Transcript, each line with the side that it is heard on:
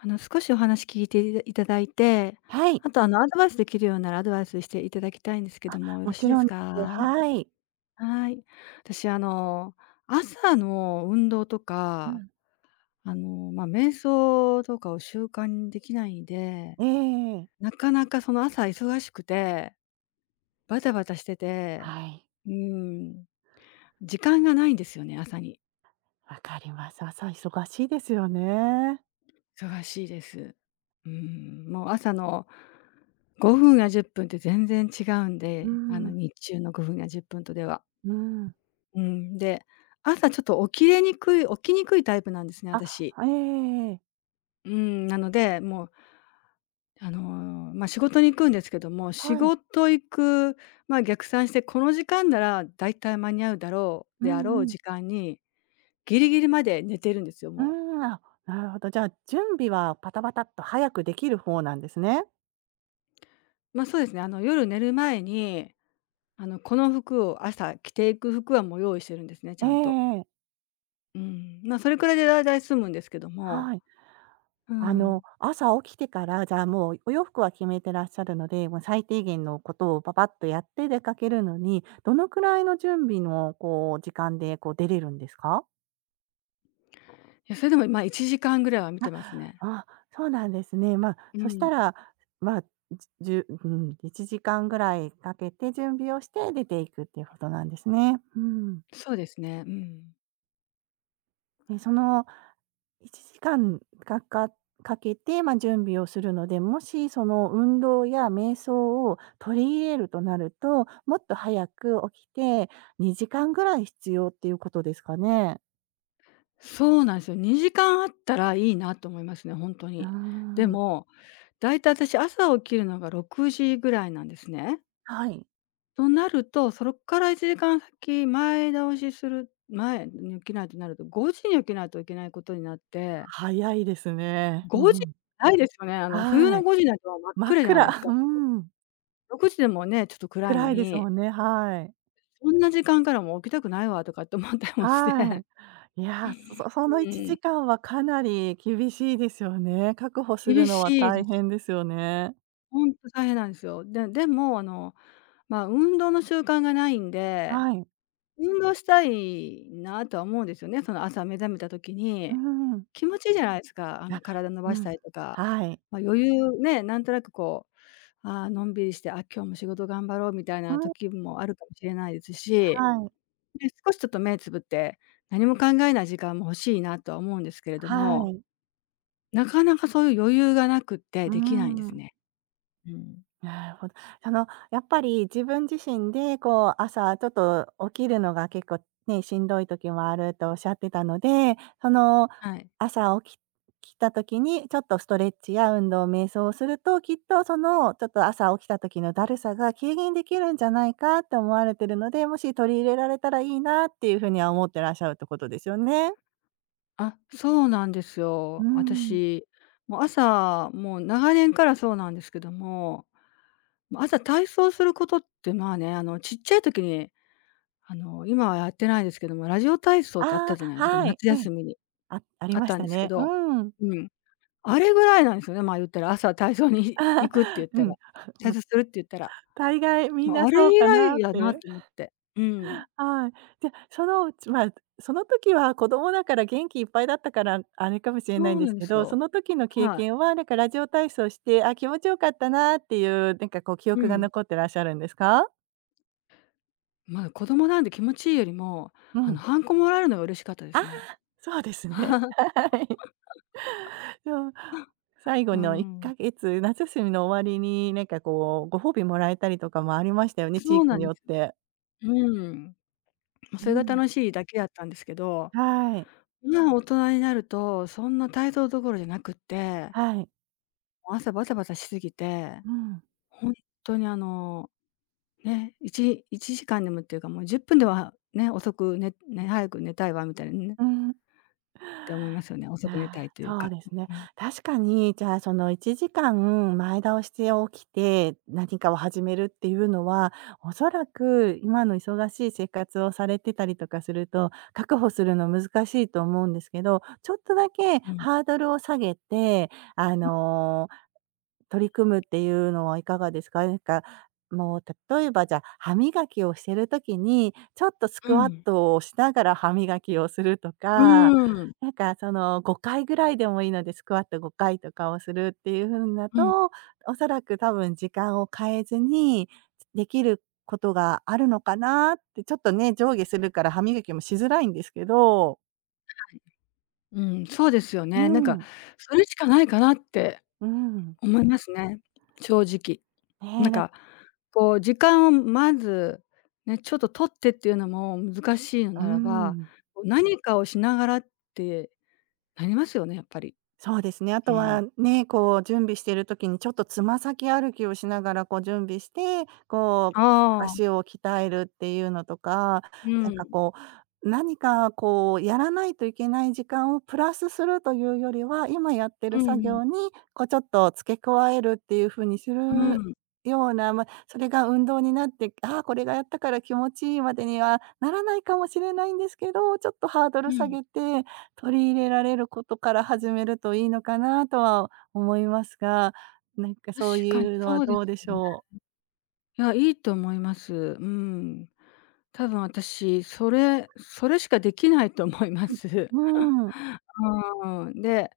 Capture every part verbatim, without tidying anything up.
left: あの、少しお話聞いていただいて、
right: はい、
left: あと、あの、アドバイスできるようならアドバイスしていただきたいんですけども、よろ
right: も
left: しい
right: ち
left: で
right: ろ
left: す
right: んです。
left: か？
right: はい。
left: はい。私、あの、朝の運動と
right: う
left: か、
right: ん。
left: あの、ま、瞑想とかを習慣にできないんで、
right: ええ
left: なかなかその朝忙しくて、バタバタしてて、
right: はい、
left: うん、時間がないんですよね、朝に。
right: わかります。朝忙しいですよね。
left: 忙しいです。うん、もう朝のごふんやじゅっぷんっぷんって全然違うん
right: う
left: で、あの、
right: ん、
left: 日中のごふんやじゅっぷんとでは。
right: うん。
left: うん、で、朝ちょっと起きれにくい起きにくいタイプなんですね、私。
right: あ、ええ
left: うん、なので、もう、あの、まあ、仕事に行くんですけども、仕
right: はい。
left: 事行く、まあ、逆算して、この時間ならだいたい間に合うだろう
right: う
left: であろ
right: ん
left: う
right: うん。
left: 時間に、ギリギリまで寝てるんですよ、
right: う
left: もう。
right: ん、あ、なるほど。じゃあ、準備はパタパタっと早くできる方なんですね。
left: ま、そうですね、あの、夜寝る前にあの、この服を朝着ていく服はもう用意してるんですね、ち
right: え
left: ゃんと。
right: ええ。
left: うん。まあ、それくらいでだいだい済むんですけども、
right: はい。
left: う
right: あの、
left: ん。
right: 朝起きてから、じゃあ、もうお洋服は決めてらっしゃるので、もう最低限のことをパパッとやって出かけるのに、どのくらいの準備のこう時間でこう出れるんですか？
left: いや、それでも、まあ、いちじかんぐらいは見て
right: あ、
left: ますね。
right: あ、そうなんですね。まあ、
left: う
right: そし
left: ん。
right: たら、ま、あ、じゅうん、いちじかんぐらいかけて準備をして出ていくっていうことなんですね。うん。
left: そうですね、うん。
right: え、そのいちじかんかんかかかけて、まあ、準備をするので、もしその運動や瞑想を取り入れるとなると、もっと早く起きてにじかんぐらい必要っていうことですかね？
left: そうなんですよ。にじかんあったらいいなと思いますね、本当
right: うー
left: に。で
right: ん。
left: も、だいたい私朝起きるのがろくじぐらいなんですね。
right: はい。
left: となると、そこからいちじかん先前倒しする前に起きないとなると、ごじに起きないといけないことになって、
right: 早いですね。う
left: ごじ
right: ん。
left: ないですよね。あの、冬
right: は
left: の
right: い。
left: ごじなんてもう真っ
right: 真っ
left: 暗じゃない
right: 暗、
left: です か。
right: うん、
left: ろくじでもね、ちょっと暗いの
right: 暗いです
left: に、
right: もんね、はい。
left: そんな時間からもう起きたくないわとかって思ったりもし
right: は
left: て。
right: い。いや、そその
left: う
right: 1
left: ん、
right: 時間はかなり厳しいですよね。確保する
left: 厳
right: のは
left: しいで
right: 大
left: す。
right: 変ですよね。
left: ほんと大変なんですよ。ででも、あの、まあ、運動の習慣がないんで
right: はい。
left: 運動したいなとは思うんですよね。その朝目覚めた時
right: う
left: に、
right: ん。
left: 気持ちいいじゃないですか。あの、
right: あ、
left: 体伸
right: う
left: ばした
right: ん。
left: りとか、
right: はい。
left: まあ、余裕ね、なんとなくこう、ああ、のんびりして、あ、今日も仕事頑張ろうみたい
right: う
left: な
right: ん、
left: 時もあるかもしれないですし、
right: はい。
left: で、少しちょっと目つぶって、何も考えない時間も欲しいなとは思うんですけれど
right: は
left: も、
right: い。
left: なかなかそういう余裕がなくって
right: う
left: できないんです
right: ん。
left: ね。うん。
right: なるほど。あの、やっぱり自分自身で、こう、朝ちょっと起きるのが結構ね、しんどい時もあるとおっしゃってたので、その、
left: はい。
right: 朝起き起きた時にちょっとストレッチや運動、瞑想をすると、きっとその、ちょっと朝起きた時のだるさが軽減できるんじゃないかって思われてるので、もし取り入れられたらいいなっていうふうには思ってらっしゃるってことですよね。
left: あ、そうなんですよ。
right: うん。
left: 私、もう朝、もう長年からそうなんですけども、もう朝体操することって、まあね、あの、ちっちゃい時に、あの、今はやってないですけども、ラジオ体操ってあった
right: あ
left: じゃない
right: あ、
left: ですか、
right: はい。
left: 夏
right: ええ。
left: 休みに
right: あ、あり
left: あっ
right: まし
left: たん
right: た
left: ですけ
right: ね。
left: ど、
right: うん。
left: うん、あれぐらいなんですよね、まあ、言ったら朝体操に 行くって言っ
right: う
left: たら、
right: ん。
left: 体 操するって言ったら、
right: 大概みん
left: まあ、
right: な
left: あれ
right: そう
left: 以
right: かな
left: 来
right: っ
left: やな
right: て。
left: と思って。うん、
right: はい。で、そのうちまあ、その時は子供だから元気いっぱいだったから、あれかもしれない
left: そ
right: ん
left: う
right: で
left: なん
right: す
left: で
right: け
left: す
right: ど、
left: よ。
right: その時の経
left: はい。
right: 験は、なんかラジオ体操して、あ、気持ちよかったなっていう、なんかこう記
left: う
right: 憶が
left: ん。
right: 残ってらっしゃるんですか？
left: まあ、子供なんで気持ちいいよりも、
right: う
left: あの、
right: ん。
left: ハンコもらえるのが嬉しかったで
right: あ、
left: すね。
right: そうですね。はい。そう。最後
left: う
right: の1
left: ん。
right: か月、夏休みの終わりになんかこう、ご褒美もらえたりとかもありましたよね、地
left: そう
right: 域
left: な
right: に
left: ん
right: よ
left: で
right: っ
left: すよ。
right: て。
left: うん。ま、
right: う
left: それが
right: ん。
left: 楽しいだけだったんですけど、
right: はい。
left: 今大人になると、そんな態度どころじゃなくって、
right: はい。
left: 朝バタバタしすぎて、
right: うん。
left: ほんとにあの、ね、1- 1時間でもっていうか、もうじゅっぷんではね、遅くねね、早く寝たいわみたいなね、
right: うん。
left: って思いますよね。遅く寝た
right: あ
left: い
right: あ、
left: という
right: そ
left: か。
right: うですね。
left: うん、
right: 確かに、じゃあ、そのいちじかんまえ倒して起きて、何かを始めるっていうのは、おそらく今の忙しい生活をされてたりとかすると、確保するの難しいと思うんですけど、ちょっとだ
left: そ
right: け
left: うん。
right: ハードルを下げて、あの取り組むっていうのはいかがですか？なんか、もう例えばじゃあ、歯磨きをしてる時に、ちょっとス
left: う
right: クワッ
left: ん。
right: トをしながら歯磨きをすると
left: う
right: か、
left: ん。うん。
right: なんかそのごかいぐらいでもいいので、スクワットごかいとかをするっていう風だ
left: うん。
right: と、おそらく多分時間を変えずに、できることがあるのかなって、ちょっとね、上下するから歯磨きもしづらいんですけど。
left: うん、そうですよ
right: う
left: ね。なんか、
right: ん、
left: それしかないかなって
right: うん。
left: 思いますね、正直。な
right: ね、
left: ん
right: なん
left: か、こう時間をまず、ね、ちょっと取ってっていうのも難しいの
right: うー
left: ならば、
right: ん。
left: こう何かをしながらってなりますよね、やっぱり。
right: そうですね。あ
left: う
right: と
left: ん。
right: はね、こう準備してる時にちょっとつま先歩きをしながらこう準備して、こう
left: あ
right: 足
left: あ、
right: を鍛えるっていうのとか、
left: う
right: なんか
left: ん、
right: こう、何かこうやらないといけない時間をプラスするというよりは、今やって
left: う
right: る
left: んう
right: 作
left: ん、
right: 業にこうちょっと付け加えるっていう風にす
left: う
right: る
left: ん、
right: ような、まあ、それが運動になって、ああ、これがやったから気持ちいいまでにはならないかもしれないんですけど、ちょっとハード
left: う
right: ル下
left: ん。
right: げて取り入れられることから始めるといいのかなとは思いますが、なんか
left: 確
right: そう
left: かに
right: いうのは
left: そうです
right: どうでし
left: よね。
right: ょう？
left: いや、いいと思います。うん。多分私、それそれしかできないと思います。う
right: うーん、
left: ん、で、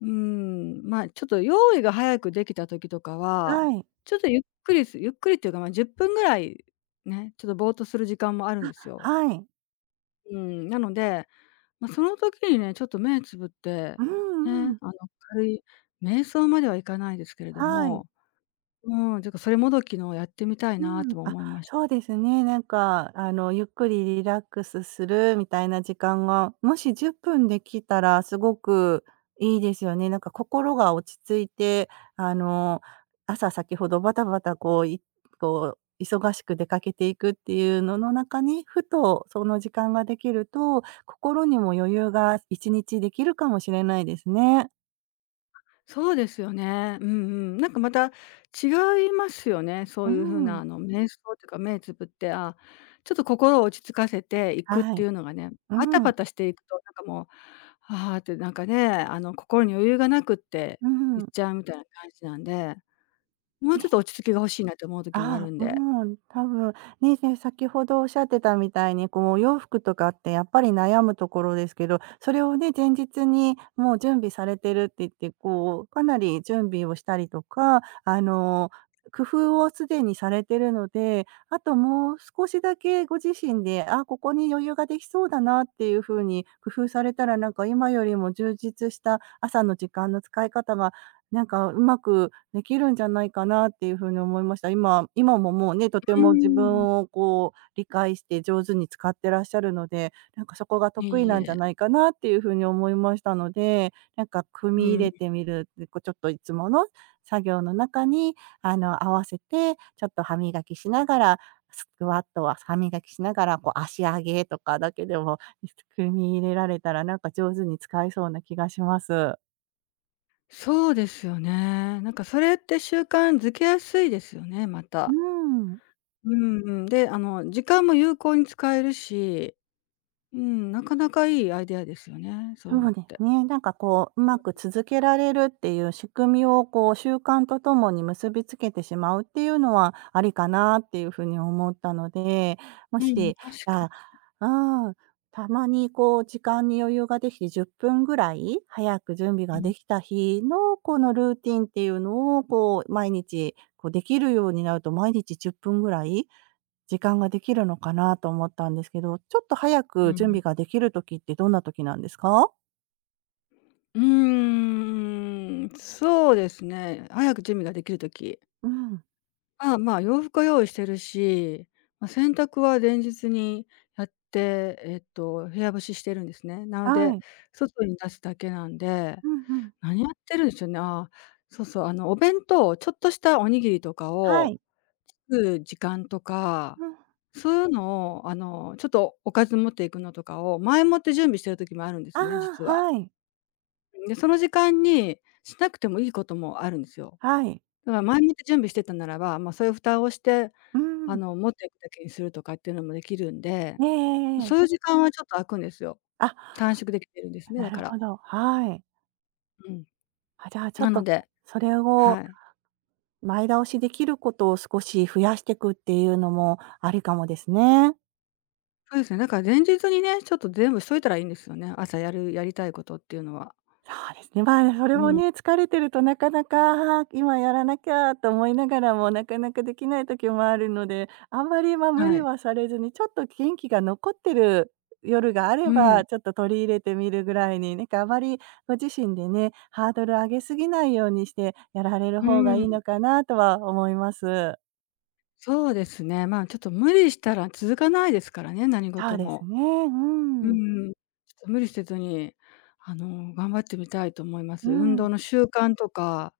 left: うーん、まあ、ちょっと用意が早くできた時とかは、
right: はい、
left: ちょっとゆっくりすゆっくりっていうか、まあ、じゅっぷんぐらいね、ちょっとぼーっとする時間もあるんですよ。
right: はい。
left: うーん、なので、まあ、その時にね、ちょっと目つぶって、
right: うんう
left: ね、
right: ん。
left: あの、軽い瞑想まではいかないですけれど
right: はい。
left: も、うーん、ちょっとそれもどきのをやってみたい
right: う
left: なと
right: ん、
left: も
right: あ、
left: 思いまし
right: そうですね。なんか、あの、ゆっくりリラックスするみたいな時間が、もしじゅっぷんできたらすごくいいですよね。なんか心が落ち着いて、あの、朝先ほどバタバタこう、いこう、忙しく出かけていくっていうのの中に、ふとその時間ができると、心にも余裕がいちにちできるかもしれないですね。
left: そうですよね。うんうん。なんかまた違いますよね。そ
right: う
left: ういう風な
right: ん。
left: あの瞑想というか目つぶって、あ、ちょっと心を落ち着かせていくっ
right: は
left: てい
right: い。
left: うのがね、
right: う
left: バタバ
right: ん。
left: タしていくとなんかもう、ああってなんかね、あの心に余裕がなくって
right: う
left: 言
right: ん。
left: っちゃうみたいな感じなんで、もうちょっと落ち着きが欲しいなって思う時もある
right: あ
left: んで。
right: うん、多分、ね、せ先ほどおっしゃってたみたいに、こう、お洋服とかってやっぱり悩むところですけど、それをね、前日にもう準備されてるって言って、こう、かなり準備をしたりとか、あの、工夫をすでにされてるので、あともう少しだけご自身で、あ、ここに余裕ができそうだなっていう風に工夫されたら、なんか今よりも充実した朝の時間の使い方が、なんかうまくできるんじゃないかなっていうふうに思いました。今今ももうね、とて
left: う
right: も自
left: ん。
right: 分をこう理解して上手に使ってらっしゃるので、なんかそこが
left: い
right: 得意
left: い
right: なんじ
left: え。
right: ゃないかなっていうふうに思いましたので、なんか組
left: う
right: み入
left: ん。
right: れてみる、で、こうちょっといつもの作業の中に、あの、合わせて、ちょっと歯磨きしながら、スクワットは歯磨きしながら、こう足上げとかだけでも、組み入れられたら、なんか上手に使えそうな気がします。
left: そうですよね。なんかそれって習慣づけやすいですよね、ま
right: う
left: た。
right: ーん。
left: うんうん。で、あの、時間も有効に使えるし、うん、なかなかいいアイデアですよね、そういう
right: そ
left: の
right: う
left: っ
right: で
left: て。
right: すね。なんかこう、うまく続けられるっていう仕組みをこう、習慣とともに結びつけてしまうっていうのはありかなっていうふうに思ったので、も
left: うん、
right: し、
left: 確か
right: あ、うん、たまにこう時間に余裕ができてじゅっぷんぐらい早く準備
left: に。
right: が
left: うん
right: できた日のこのルーティンっていうのをこう、毎日こうできるようになると、毎日じゅっぷんぐらい時間ができるのかなと思ったんですけど、ちょっと早
left: う
right: く準
left: ん。
right: 備ができる時ってどんな時なんですか？
left: うーん、そうですね。早く準備ができるとき、
right: うん、
left: あ、まあ、洋服は用意してるし、ま、洗濯は前日にやって、えっと、部屋干ししてるんですね。なの
right: は
left: で、
right: い。
left: 外に出すだけなんで、
right: うんうん。
left: 何やってるんでしょうね。ああ、そうそう、あの、お弁当、ちょっとしたおにぎりとか
right: は
left: を
right: い。
left: 作る時間とか、
right: うん。
left: そういうのを、あの、ちょっとおかず持っていくのとかを前もって準備してる時もあるんで
right: あ
left: すね、
right: あ、
left: 実は。
right: はい。
left: で、その時間にしなくてもいいこともあるんですよ。
right: はい。
left: だから前もって準備してたならば、まあ、そういう蓋をして、
right: う
left: あ
right: ん。
left: の、持っていくだけにするとかっていうのもできるんで、
right: ええ
left: そ
right: え
left: ういう
right: え
left: 時間はちょっと空くんですよ。
right: あ、
left: 短縮できてるんですね、
right: な
left: だ
right: る
left: から。
right: ほど、はい。
left: うん。
right: あ、じゃあちょ
left: な
right: っ
left: の
right: と、
left: で、
right: それ
left: は
right: を
left: い。
right: 前倒しできることを少し増やしてくっていうのもありかもですね。
left: そうですね、だから前日にね、ちょっと全部しといたらいいんですよね、朝やるやりたいことっていうのは。
right: そうですね。まあ、それ
left: う
right: も
left: ん、
right: ね、疲れてるとなかなか、あー今やらなきゃと思いながらも、なかなかできない時もあるので、あんまり、ま、無
left: は
right: 理
left: い。
right: はされずに、ちょっと元気が残ってる夜があれ
left: うん。
right: ば、ちょっと取り入れてみるぐらいに、なんかあまりご自身でね、ハードル上げすぎないようにしてやられる
left: う
right: 方がい
left: ん。
right: いのかなとは思います。
left: そうですね、まあ、ちょっと無理したら続かないですからね、何
right: そ
left: 事
right: うです
left: も。
right: ね。う
left: う
right: ん。
left: ん、ちょっと無理せずに、あの、頑張ってみたいと思いま
right: う
left: す。運
right: ん。
left: 動の習慣とか、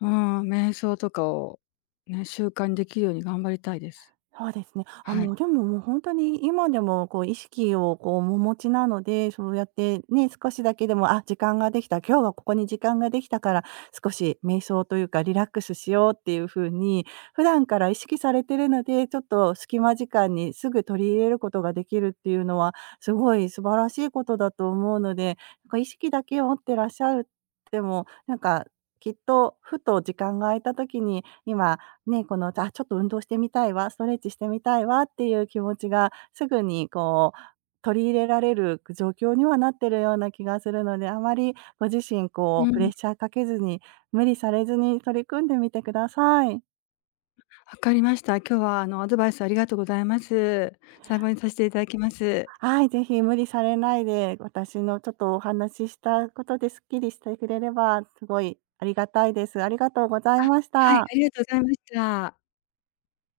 left: うん、瞑想とかをね、習慣にできるように頑張りたいです。
right: そうですね。あ、
left: はい。
right: もうでも、もう本当に今でもこう意識をこうお持ちなので、そうやってね、少しだけでも、あ、時間ができた、今日はここに時間ができたから少し瞑想というかリラックスしようっていう風に、普段から意識されてるので、ちょっと隙間時間にすぐ取り入れることができるっていうのは、すごい素晴らしいことだと思うので、なんか意識だけを持ってらっしゃるでも、なんかきっとふと時間が空いた時に、今ね、この、あ、ちょっと運動してみたいわ、ストレッチしてみたいわっていう気持ちがすぐにこう取り入れられる状況にはなってるような気がするので、あまりご自身こ
left: う
right: うプ
left: ん、
right: レ
left: わ
right: ッシャーかけずに、無理されずに取り組んでみてください。
left: かりました。今日はあの、アドバイスありがとうございます。参考にさせていただきます。
right: はい、ぜひ無理されないで、私のちょっとお話ししたことでスッキリしてくれればすごいありがたいです。ありがとうござ
left: あ、
right: いまし
left: はい、
right: た。
left: ありがとうございました。